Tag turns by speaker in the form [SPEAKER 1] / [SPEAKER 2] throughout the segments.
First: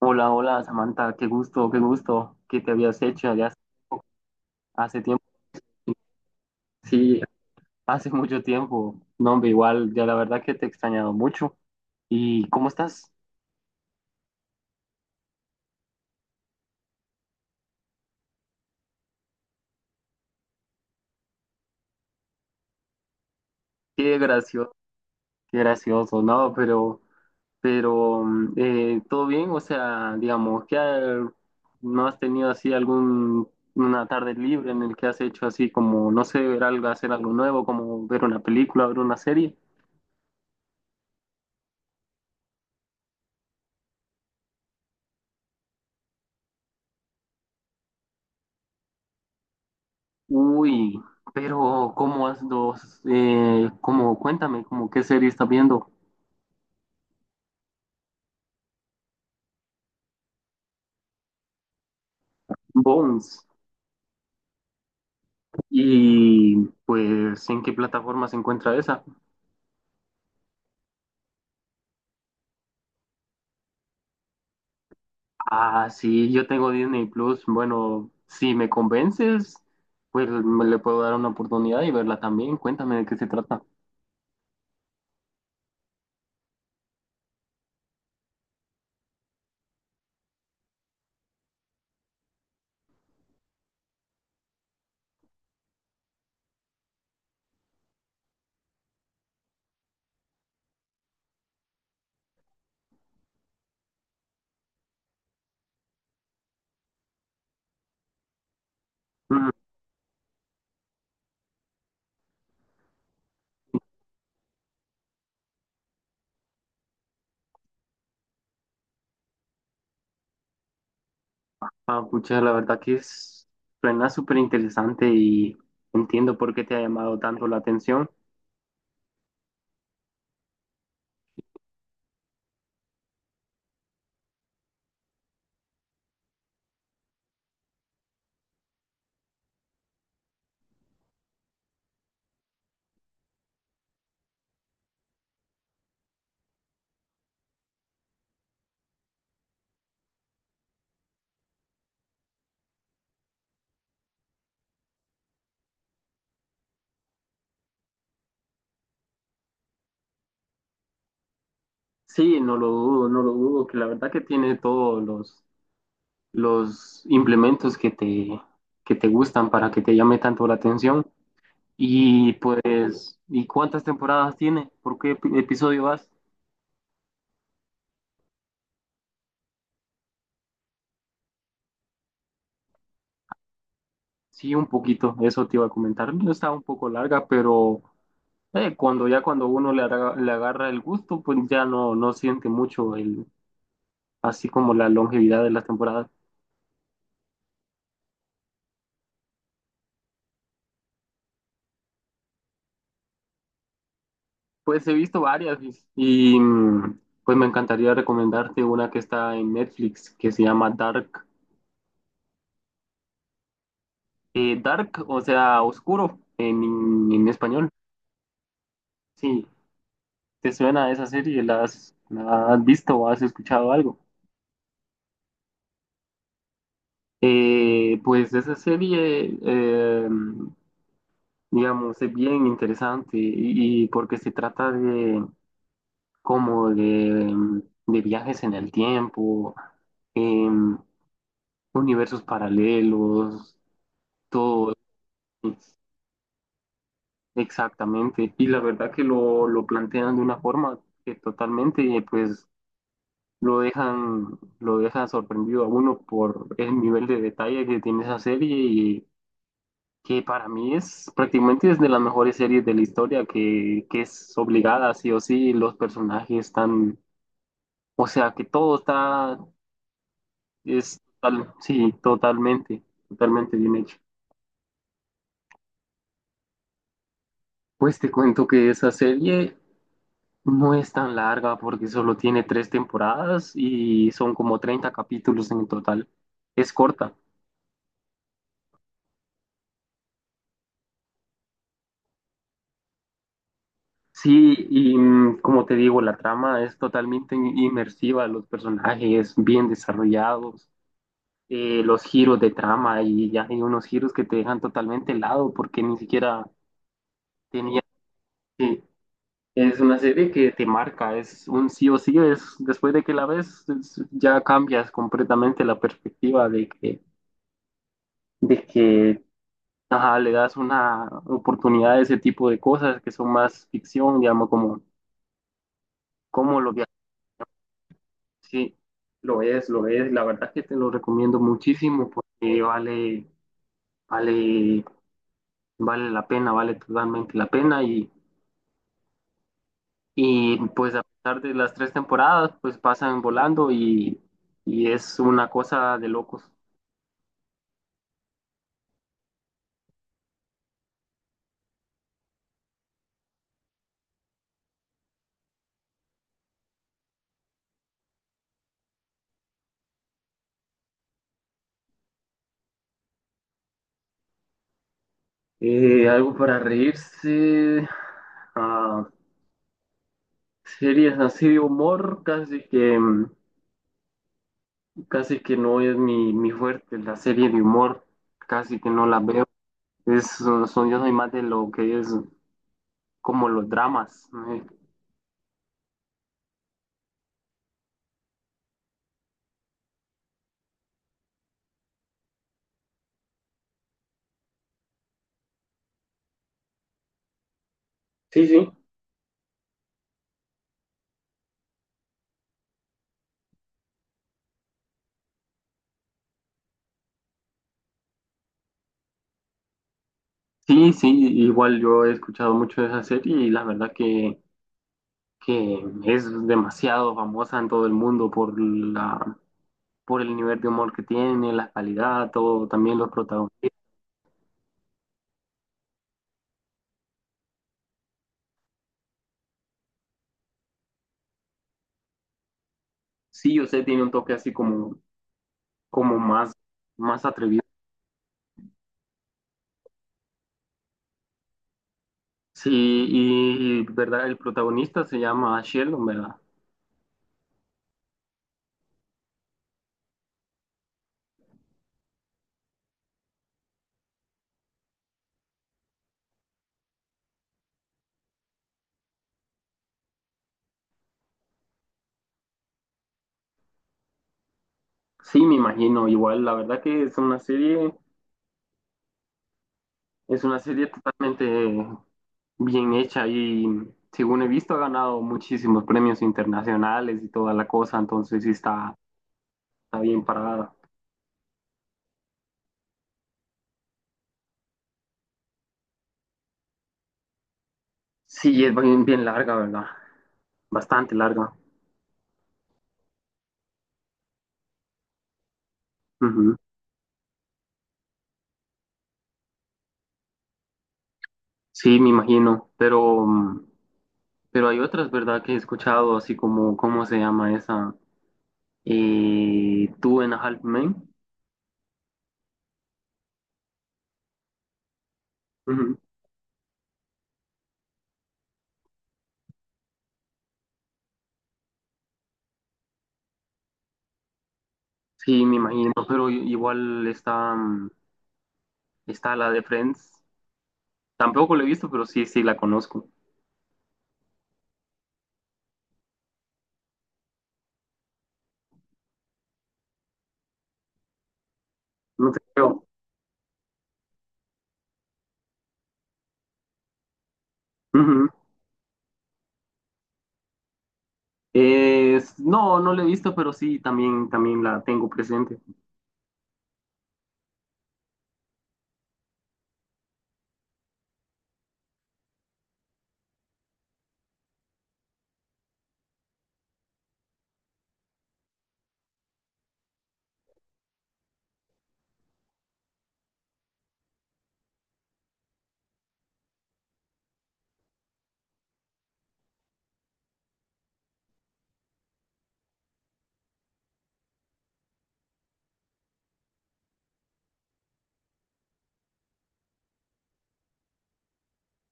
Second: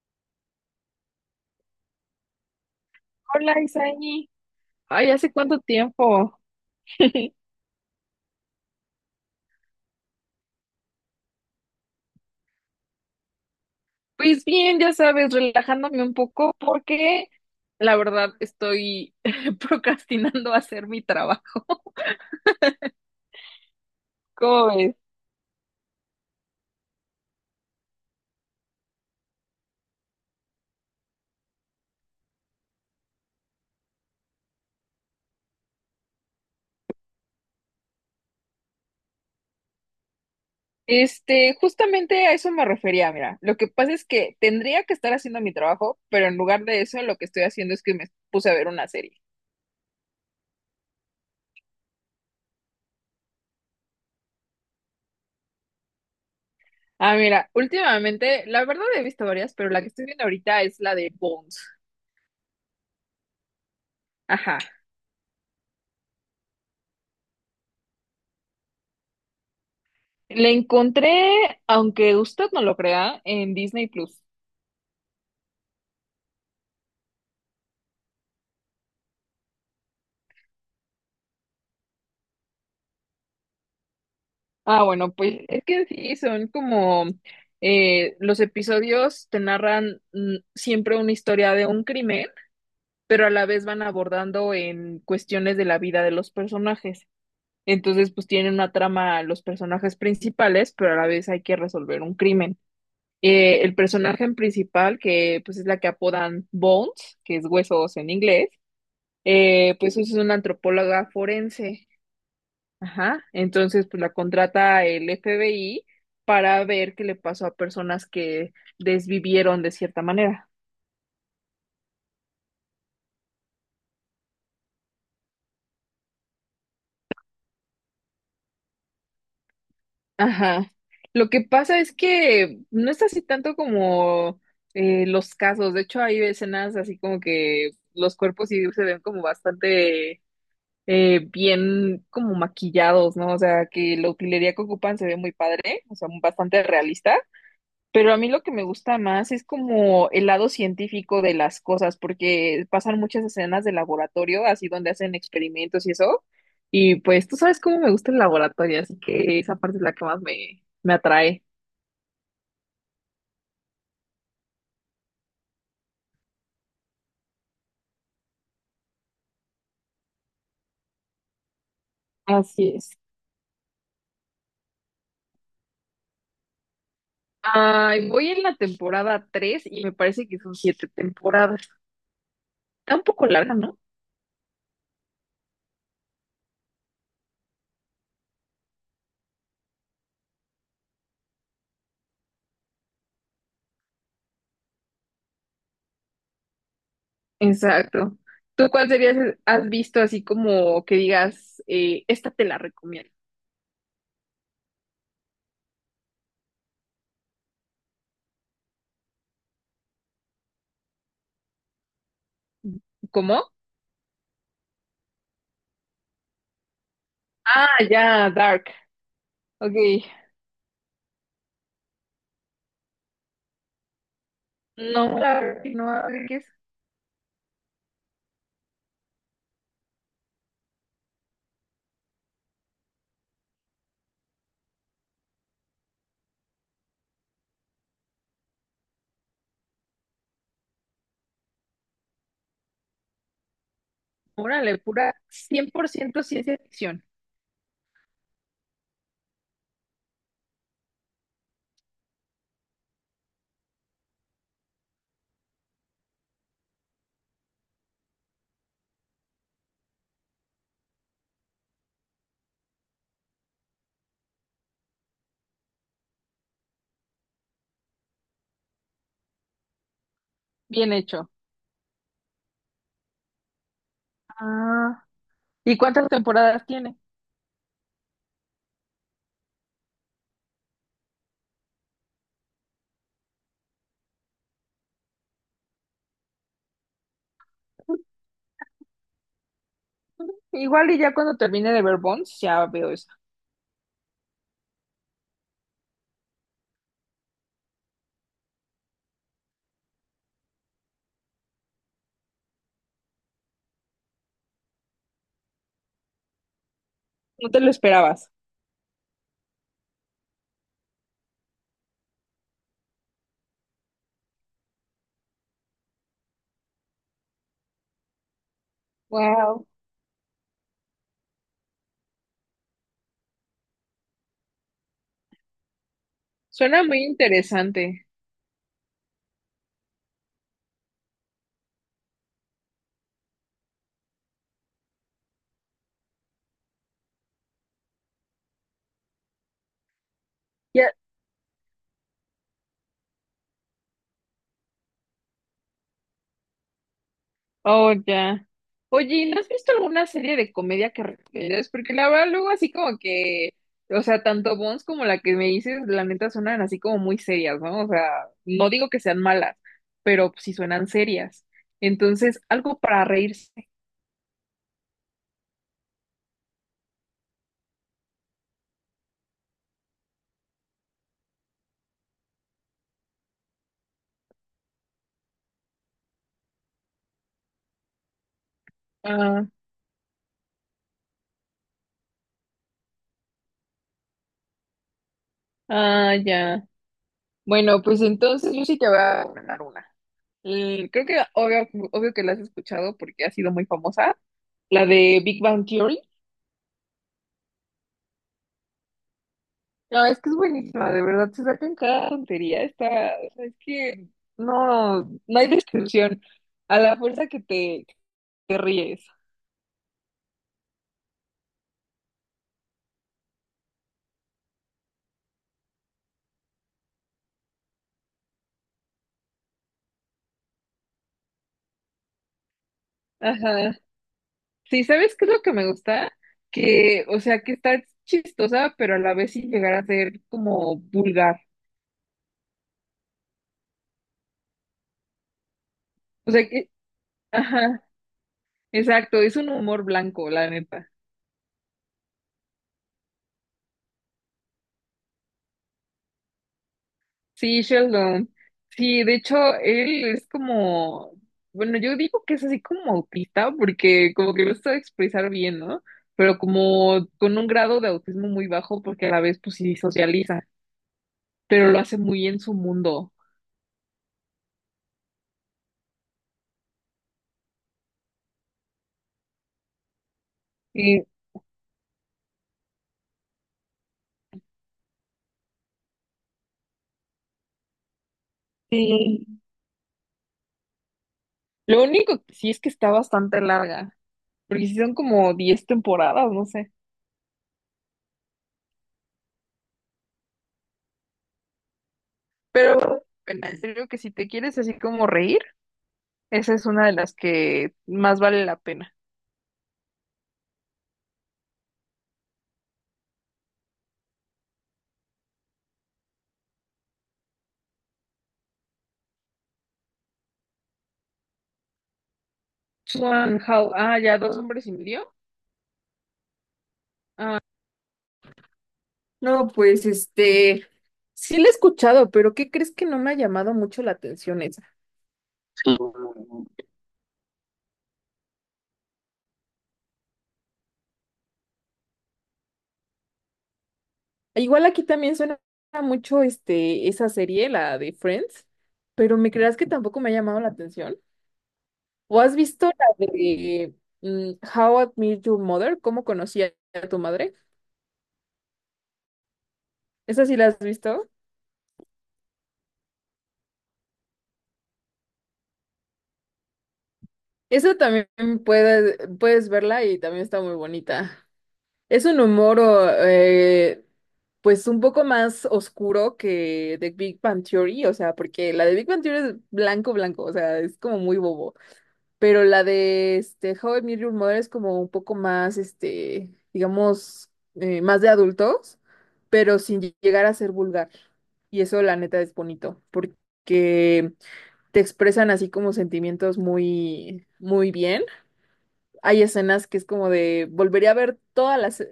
[SPEAKER 1] Hola, hola Samantha, qué gusto que te habías hecho ya
[SPEAKER 2] Hola,
[SPEAKER 1] hace
[SPEAKER 2] Isaí.
[SPEAKER 1] hace
[SPEAKER 2] Ay,
[SPEAKER 1] tiempo.
[SPEAKER 2] ¿hace cuánto tiempo?
[SPEAKER 1] Sí, hace mucho tiempo. No, hombre, igual, ya la verdad que te he extrañado mucho. ¿Y cómo estás?
[SPEAKER 2] Pues bien, ya sabes, relajándome un poco porque la verdad estoy procrastinando hacer mi trabajo.
[SPEAKER 1] Qué
[SPEAKER 2] ¿Cómo
[SPEAKER 1] gracioso,
[SPEAKER 2] ves?
[SPEAKER 1] qué gracioso, ¿no? Pero, ¿todo bien? O sea, digamos, ¿no has tenido así algún, una tarde libre en el que has hecho así como, no sé, ver algo, hacer algo nuevo, como ver una película, ver una serie?
[SPEAKER 2] Este, justamente a eso me refería, mira. Lo que pasa es que tendría que estar haciendo mi trabajo, pero en lugar de eso lo que estoy haciendo es que me puse a ver una serie.
[SPEAKER 1] Uy, pero ¿cómo has dos? Como cuéntame, ¿como qué serie estás viendo?
[SPEAKER 2] Ah, mira, últimamente, la verdad he visto varias, pero la que estoy viendo ahorita es la de Bones.
[SPEAKER 1] Bones.
[SPEAKER 2] Ajá.
[SPEAKER 1] Y pues, ¿en qué plataforma se encuentra esa?
[SPEAKER 2] La encontré, aunque usted no lo crea, en Disney Plus.
[SPEAKER 1] Ah, sí, yo tengo Disney Plus. Bueno, si me convences, pues me le puedo dar una oportunidad y verla también. Cuéntame de qué se trata.
[SPEAKER 2] Ah, bueno, pues es que sí, son como los episodios te narran siempre una historia de un crimen, pero a la vez van abordando en cuestiones de la vida de los personajes. Entonces, pues tienen una trama los personajes principales, pero a la vez hay que resolver un crimen. El personaje principal, que pues es la que apodan Bones, que es huesos en inglés,
[SPEAKER 1] Mm.
[SPEAKER 2] pues es una antropóloga forense. Ajá, entonces pues la contrata el FBI para ver qué le pasó a personas que desvivieron de cierta manera.
[SPEAKER 1] Ah, pucha, la verdad que es, suena súper interesante y entiendo por qué te ha llamado tanto la atención.
[SPEAKER 2] Ajá. Lo que pasa es que no es así tanto como los casos. De hecho, hay escenas así como que los cuerpos sí se ven como bastante bien como maquillados, ¿no? O sea, que la utilería que ocupan se ve muy padre, o sea, bastante realista. Pero a mí lo que me gusta más es como el lado científico de las cosas, porque pasan muchas escenas de laboratorio, así donde hacen experimentos y eso. Y pues tú sabes cómo me gusta el laboratorio, así que esa parte es la que más me atrae.
[SPEAKER 1] Sí, no lo dudo, no lo dudo, que la verdad que tiene todos los implementos que te gustan para que te llame tanto la atención. Y
[SPEAKER 2] Así es.
[SPEAKER 1] pues, ¿y cuántas temporadas tiene? ¿Por qué episodio vas?
[SPEAKER 2] Ay, voy en la temporada 3 y me parece que son 7 temporadas. Está un poco larga, ¿no?
[SPEAKER 1] Sí, un poquito, eso te iba a comentar. No está un poco larga, pero cuando ya cuando uno le, le agarra el gusto, pues ya no siente mucho el, así como la longevidad de las temporadas.
[SPEAKER 2] Exacto. ¿Tú cuál serías, has visto así como que digas, esta te la recomiendo?
[SPEAKER 1] Pues he visto varias Luis, pues me encantaría recomendarte una que está en Netflix que se llama Dark.
[SPEAKER 2] ¿Cómo?
[SPEAKER 1] Dark, o sea, oscuro en español.
[SPEAKER 2] Ah, ya, Dark.
[SPEAKER 1] Sí,
[SPEAKER 2] Ok.
[SPEAKER 1] ¿te suena esa serie? ¿La has visto o has escuchado algo?
[SPEAKER 2] No, la verdad que no, a ver qué es.
[SPEAKER 1] Pues esa serie, digamos, es bien interesante y porque se trata de como de viajes en el tiempo, em, universos paralelos, todo
[SPEAKER 2] Órale, pura 100% ciencia ficción.
[SPEAKER 1] exactamente. Y la verdad que lo plantean de una forma que totalmente, pues lo dejan sorprendido a uno por el nivel de detalle que tiene esa serie y que para mí es prácticamente es de las mejores series de la historia que es obligada sí o sí, los personajes están, o sea que todo está,
[SPEAKER 2] Bien hecho.
[SPEAKER 1] sí, totalmente, totalmente bien hecho.
[SPEAKER 2] Ah. ¿Y cuántas temporadas tiene?
[SPEAKER 1] Pues te cuento que esa serie no es tan larga porque solo tiene tres temporadas y son como 30 capítulos en total. Es corta.
[SPEAKER 2] Igual y ya cuando termine de ver Bones, ya veo eso.
[SPEAKER 1] Sí, y mm, como te digo, la trama es totalmente inmersiva, los personajes bien desarrollados, los giros de trama y ya hay unos giros que te dejan totalmente helado porque ni siquiera
[SPEAKER 2] No te lo
[SPEAKER 1] tenía
[SPEAKER 2] esperabas.
[SPEAKER 1] que... Es una serie que te marca, es un sí o sí, es, después de que la ves ya cambias completamente la perspectiva de que
[SPEAKER 2] Wow.
[SPEAKER 1] ajá, le das una oportunidad a ese tipo de cosas que son más ficción, digamos, como, como lo
[SPEAKER 2] Suena muy interesante.
[SPEAKER 1] sí, lo es, lo es. La verdad que te lo recomiendo muchísimo porque vale, vale la pena, vale totalmente la pena. Y
[SPEAKER 2] Ya.
[SPEAKER 1] pues a pesar de las tres temporadas, pues pasan volando y es una cosa de locos.
[SPEAKER 2] Oh, ya. Oye, ¿y ¿no has visto alguna serie de comedia que recomiendas? Porque la verdad, luego así como que, o sea, tanto Bones como la que me dices, la neta suenan así como muy serias, ¿no? O sea, no digo que sean malas, pero sí suenan serias. Entonces, algo para reírse.
[SPEAKER 1] Algo para reírse. Ah, series así de humor, casi que no es mi fuerte. La serie de humor, casi que no la veo.
[SPEAKER 2] Ah,
[SPEAKER 1] Es, son, yo soy más de lo que es, como los dramas. ¿No?
[SPEAKER 2] ah, ya. Bueno, pues entonces yo sí te voy a recomendar una. Creo que obvio que la has escuchado porque ha sido muy famosa, la de Big Bang Theory.
[SPEAKER 1] Sí, sí.
[SPEAKER 2] No, es que es buenísima, de verdad, se sacan cada tontería, está, o sea, es que no hay descripción, a la fuerza que te ríes.
[SPEAKER 1] Sí, sí, igual yo he escuchado mucho de esa serie y la verdad que es demasiado famosa en todo el mundo por por el nivel de humor que tiene, la calidad, todo, también los protagonistas.
[SPEAKER 2] Ajá. Sí, ¿sabes qué es lo que me gusta? Que, o sea, que está chistosa, pero a la vez sin llegar a ser como vulgar.
[SPEAKER 1] Sí, yo sé, tiene un toque así como, como
[SPEAKER 2] O sea
[SPEAKER 1] más,
[SPEAKER 2] que,
[SPEAKER 1] más atrevido.
[SPEAKER 2] ajá, exacto, es un humor blanco, la neta.
[SPEAKER 1] Sí, y verdad, el protagonista se llama Sheldon, ¿verdad?
[SPEAKER 2] Sí, Sheldon. Sí, de hecho, él es como, bueno, yo digo que es así como autista, porque como que lo sabe expresar bien, ¿no? Pero como con un grado de autismo muy bajo, porque a la vez, pues sí socializa, pero lo hace muy en su mundo.
[SPEAKER 1] Sí, me imagino, igual, la verdad que es una serie, es una serie
[SPEAKER 2] Y,
[SPEAKER 1] totalmente bien hecha y según he visto ha ganado muchísimos premios internacionales y toda la cosa, entonces sí está,
[SPEAKER 2] y
[SPEAKER 1] está bien parada.
[SPEAKER 2] lo único que sí es que está bastante larga, porque sí son como 10 temporadas, no sé.
[SPEAKER 1] Sí, es bien, bien larga, ¿verdad? Bastante larga.
[SPEAKER 2] Pero, bueno, en serio que si te quieres así como reír, esa
[SPEAKER 1] Ujú.
[SPEAKER 2] es una de las que más vale la pena.
[SPEAKER 1] Sí, me imagino, pero, mm, pero hay otras, ¿verdad? Que he escuchado, así como, ¿cómo se llama esa? Two and a Half Men.
[SPEAKER 2] Swan How, ah, ya, dos hombres y medio.
[SPEAKER 1] Ujú.
[SPEAKER 2] No, pues este, sí la he escuchado, pero ¿qué crees que no me ha llamado mucho la atención esa?
[SPEAKER 1] Sí, me imagino, pero igual está, mm, está la de Friends. Tampoco la he visto, pero sí, sí la conozco.
[SPEAKER 2] Igual aquí también suena mucho este, esa serie, la de Friends, pero ¿me creas que tampoco me ha llamado la atención? ¿O
[SPEAKER 1] No
[SPEAKER 2] has
[SPEAKER 1] te
[SPEAKER 2] visto la
[SPEAKER 1] creo.
[SPEAKER 2] de mm, How I Met Your Mother? ¿Cómo conocí a tu madre?
[SPEAKER 1] Ujú.
[SPEAKER 2] ¿Esa sí la has visto?
[SPEAKER 1] No, no la he visto, pero sí, también, también la tengo presente.
[SPEAKER 2] Esa también puedes verla y también está muy bonita. Es un humor, pues un poco más oscuro que The Big Bang Theory, o sea, porque la de Big Bang Theory es blanco, blanco, o sea, es como muy bobo, pero la de este, How I Met Your Mother es como un poco más, este, digamos, más de adultos, pero sin llegar a ser vulgar. Y eso, la neta, es bonito, porque te expresan así como sentimientos muy, muy bien. Hay escenas que es como de volvería a ver todas las,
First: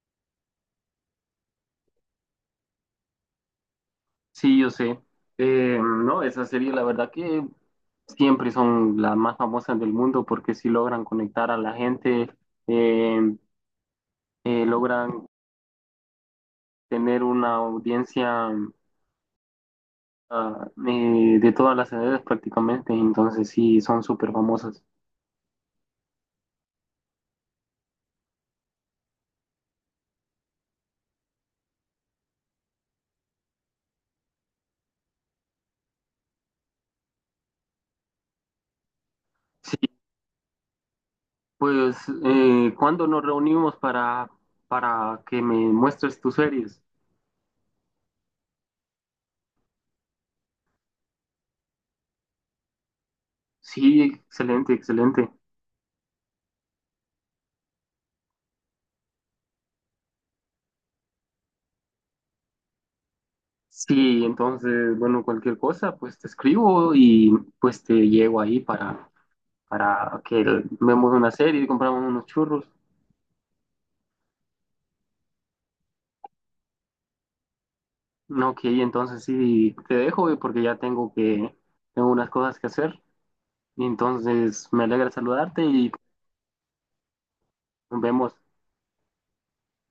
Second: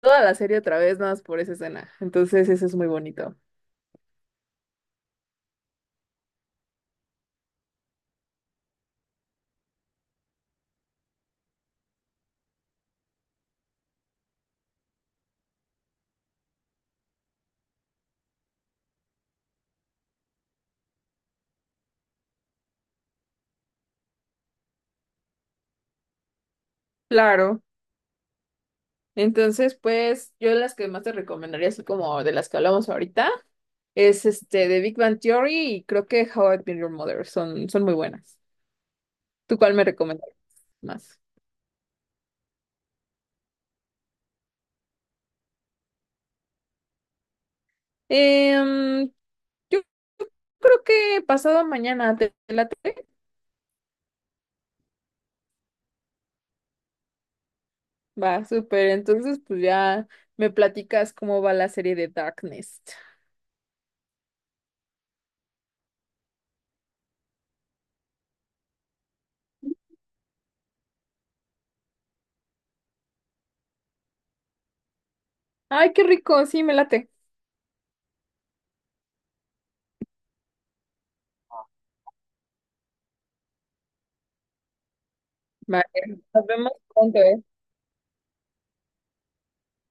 [SPEAKER 2] toda la serie otra vez, nada más por esa escena. Entonces, eso es muy bonito.
[SPEAKER 1] Sí, yo sé. No, esa serie, la verdad que siempre son las más famosas del mundo porque sí logran conectar a la gente, eh, logran tener una audiencia de todas las edades prácticamente, entonces sí, son súper famosas.
[SPEAKER 2] Claro. Entonces, pues, yo las que más te recomendaría, así como de las que hablamos ahorita, es este de Big Bang Theory y creo que How I Met Your Mother. Son muy buenas. ¿Tú cuál
[SPEAKER 1] Sí,
[SPEAKER 2] me recomendarías más?
[SPEAKER 1] pues, ¿cuándo nos reunimos para que me muestres tus series?
[SPEAKER 2] Em, yo creo que pasado mañana te late.
[SPEAKER 1] Sí, excelente, excelente.
[SPEAKER 2] Va, súper. Entonces, pues ya me platicas cómo va la serie de Darkness.
[SPEAKER 1] Sí, entonces, bueno, cualquier cosa, pues te escribo y pues te llego ahí para que vemos una serie y compramos unos churros.
[SPEAKER 2] Ay, qué rico, sí, me late.
[SPEAKER 1] No, ok, entonces sí, te dejo porque ya tengo tengo unas cosas que hacer. Entonces, me alegra saludarte
[SPEAKER 2] Vale,
[SPEAKER 1] y
[SPEAKER 2] nos vemos pronto, ¿eh?
[SPEAKER 1] nos vemos.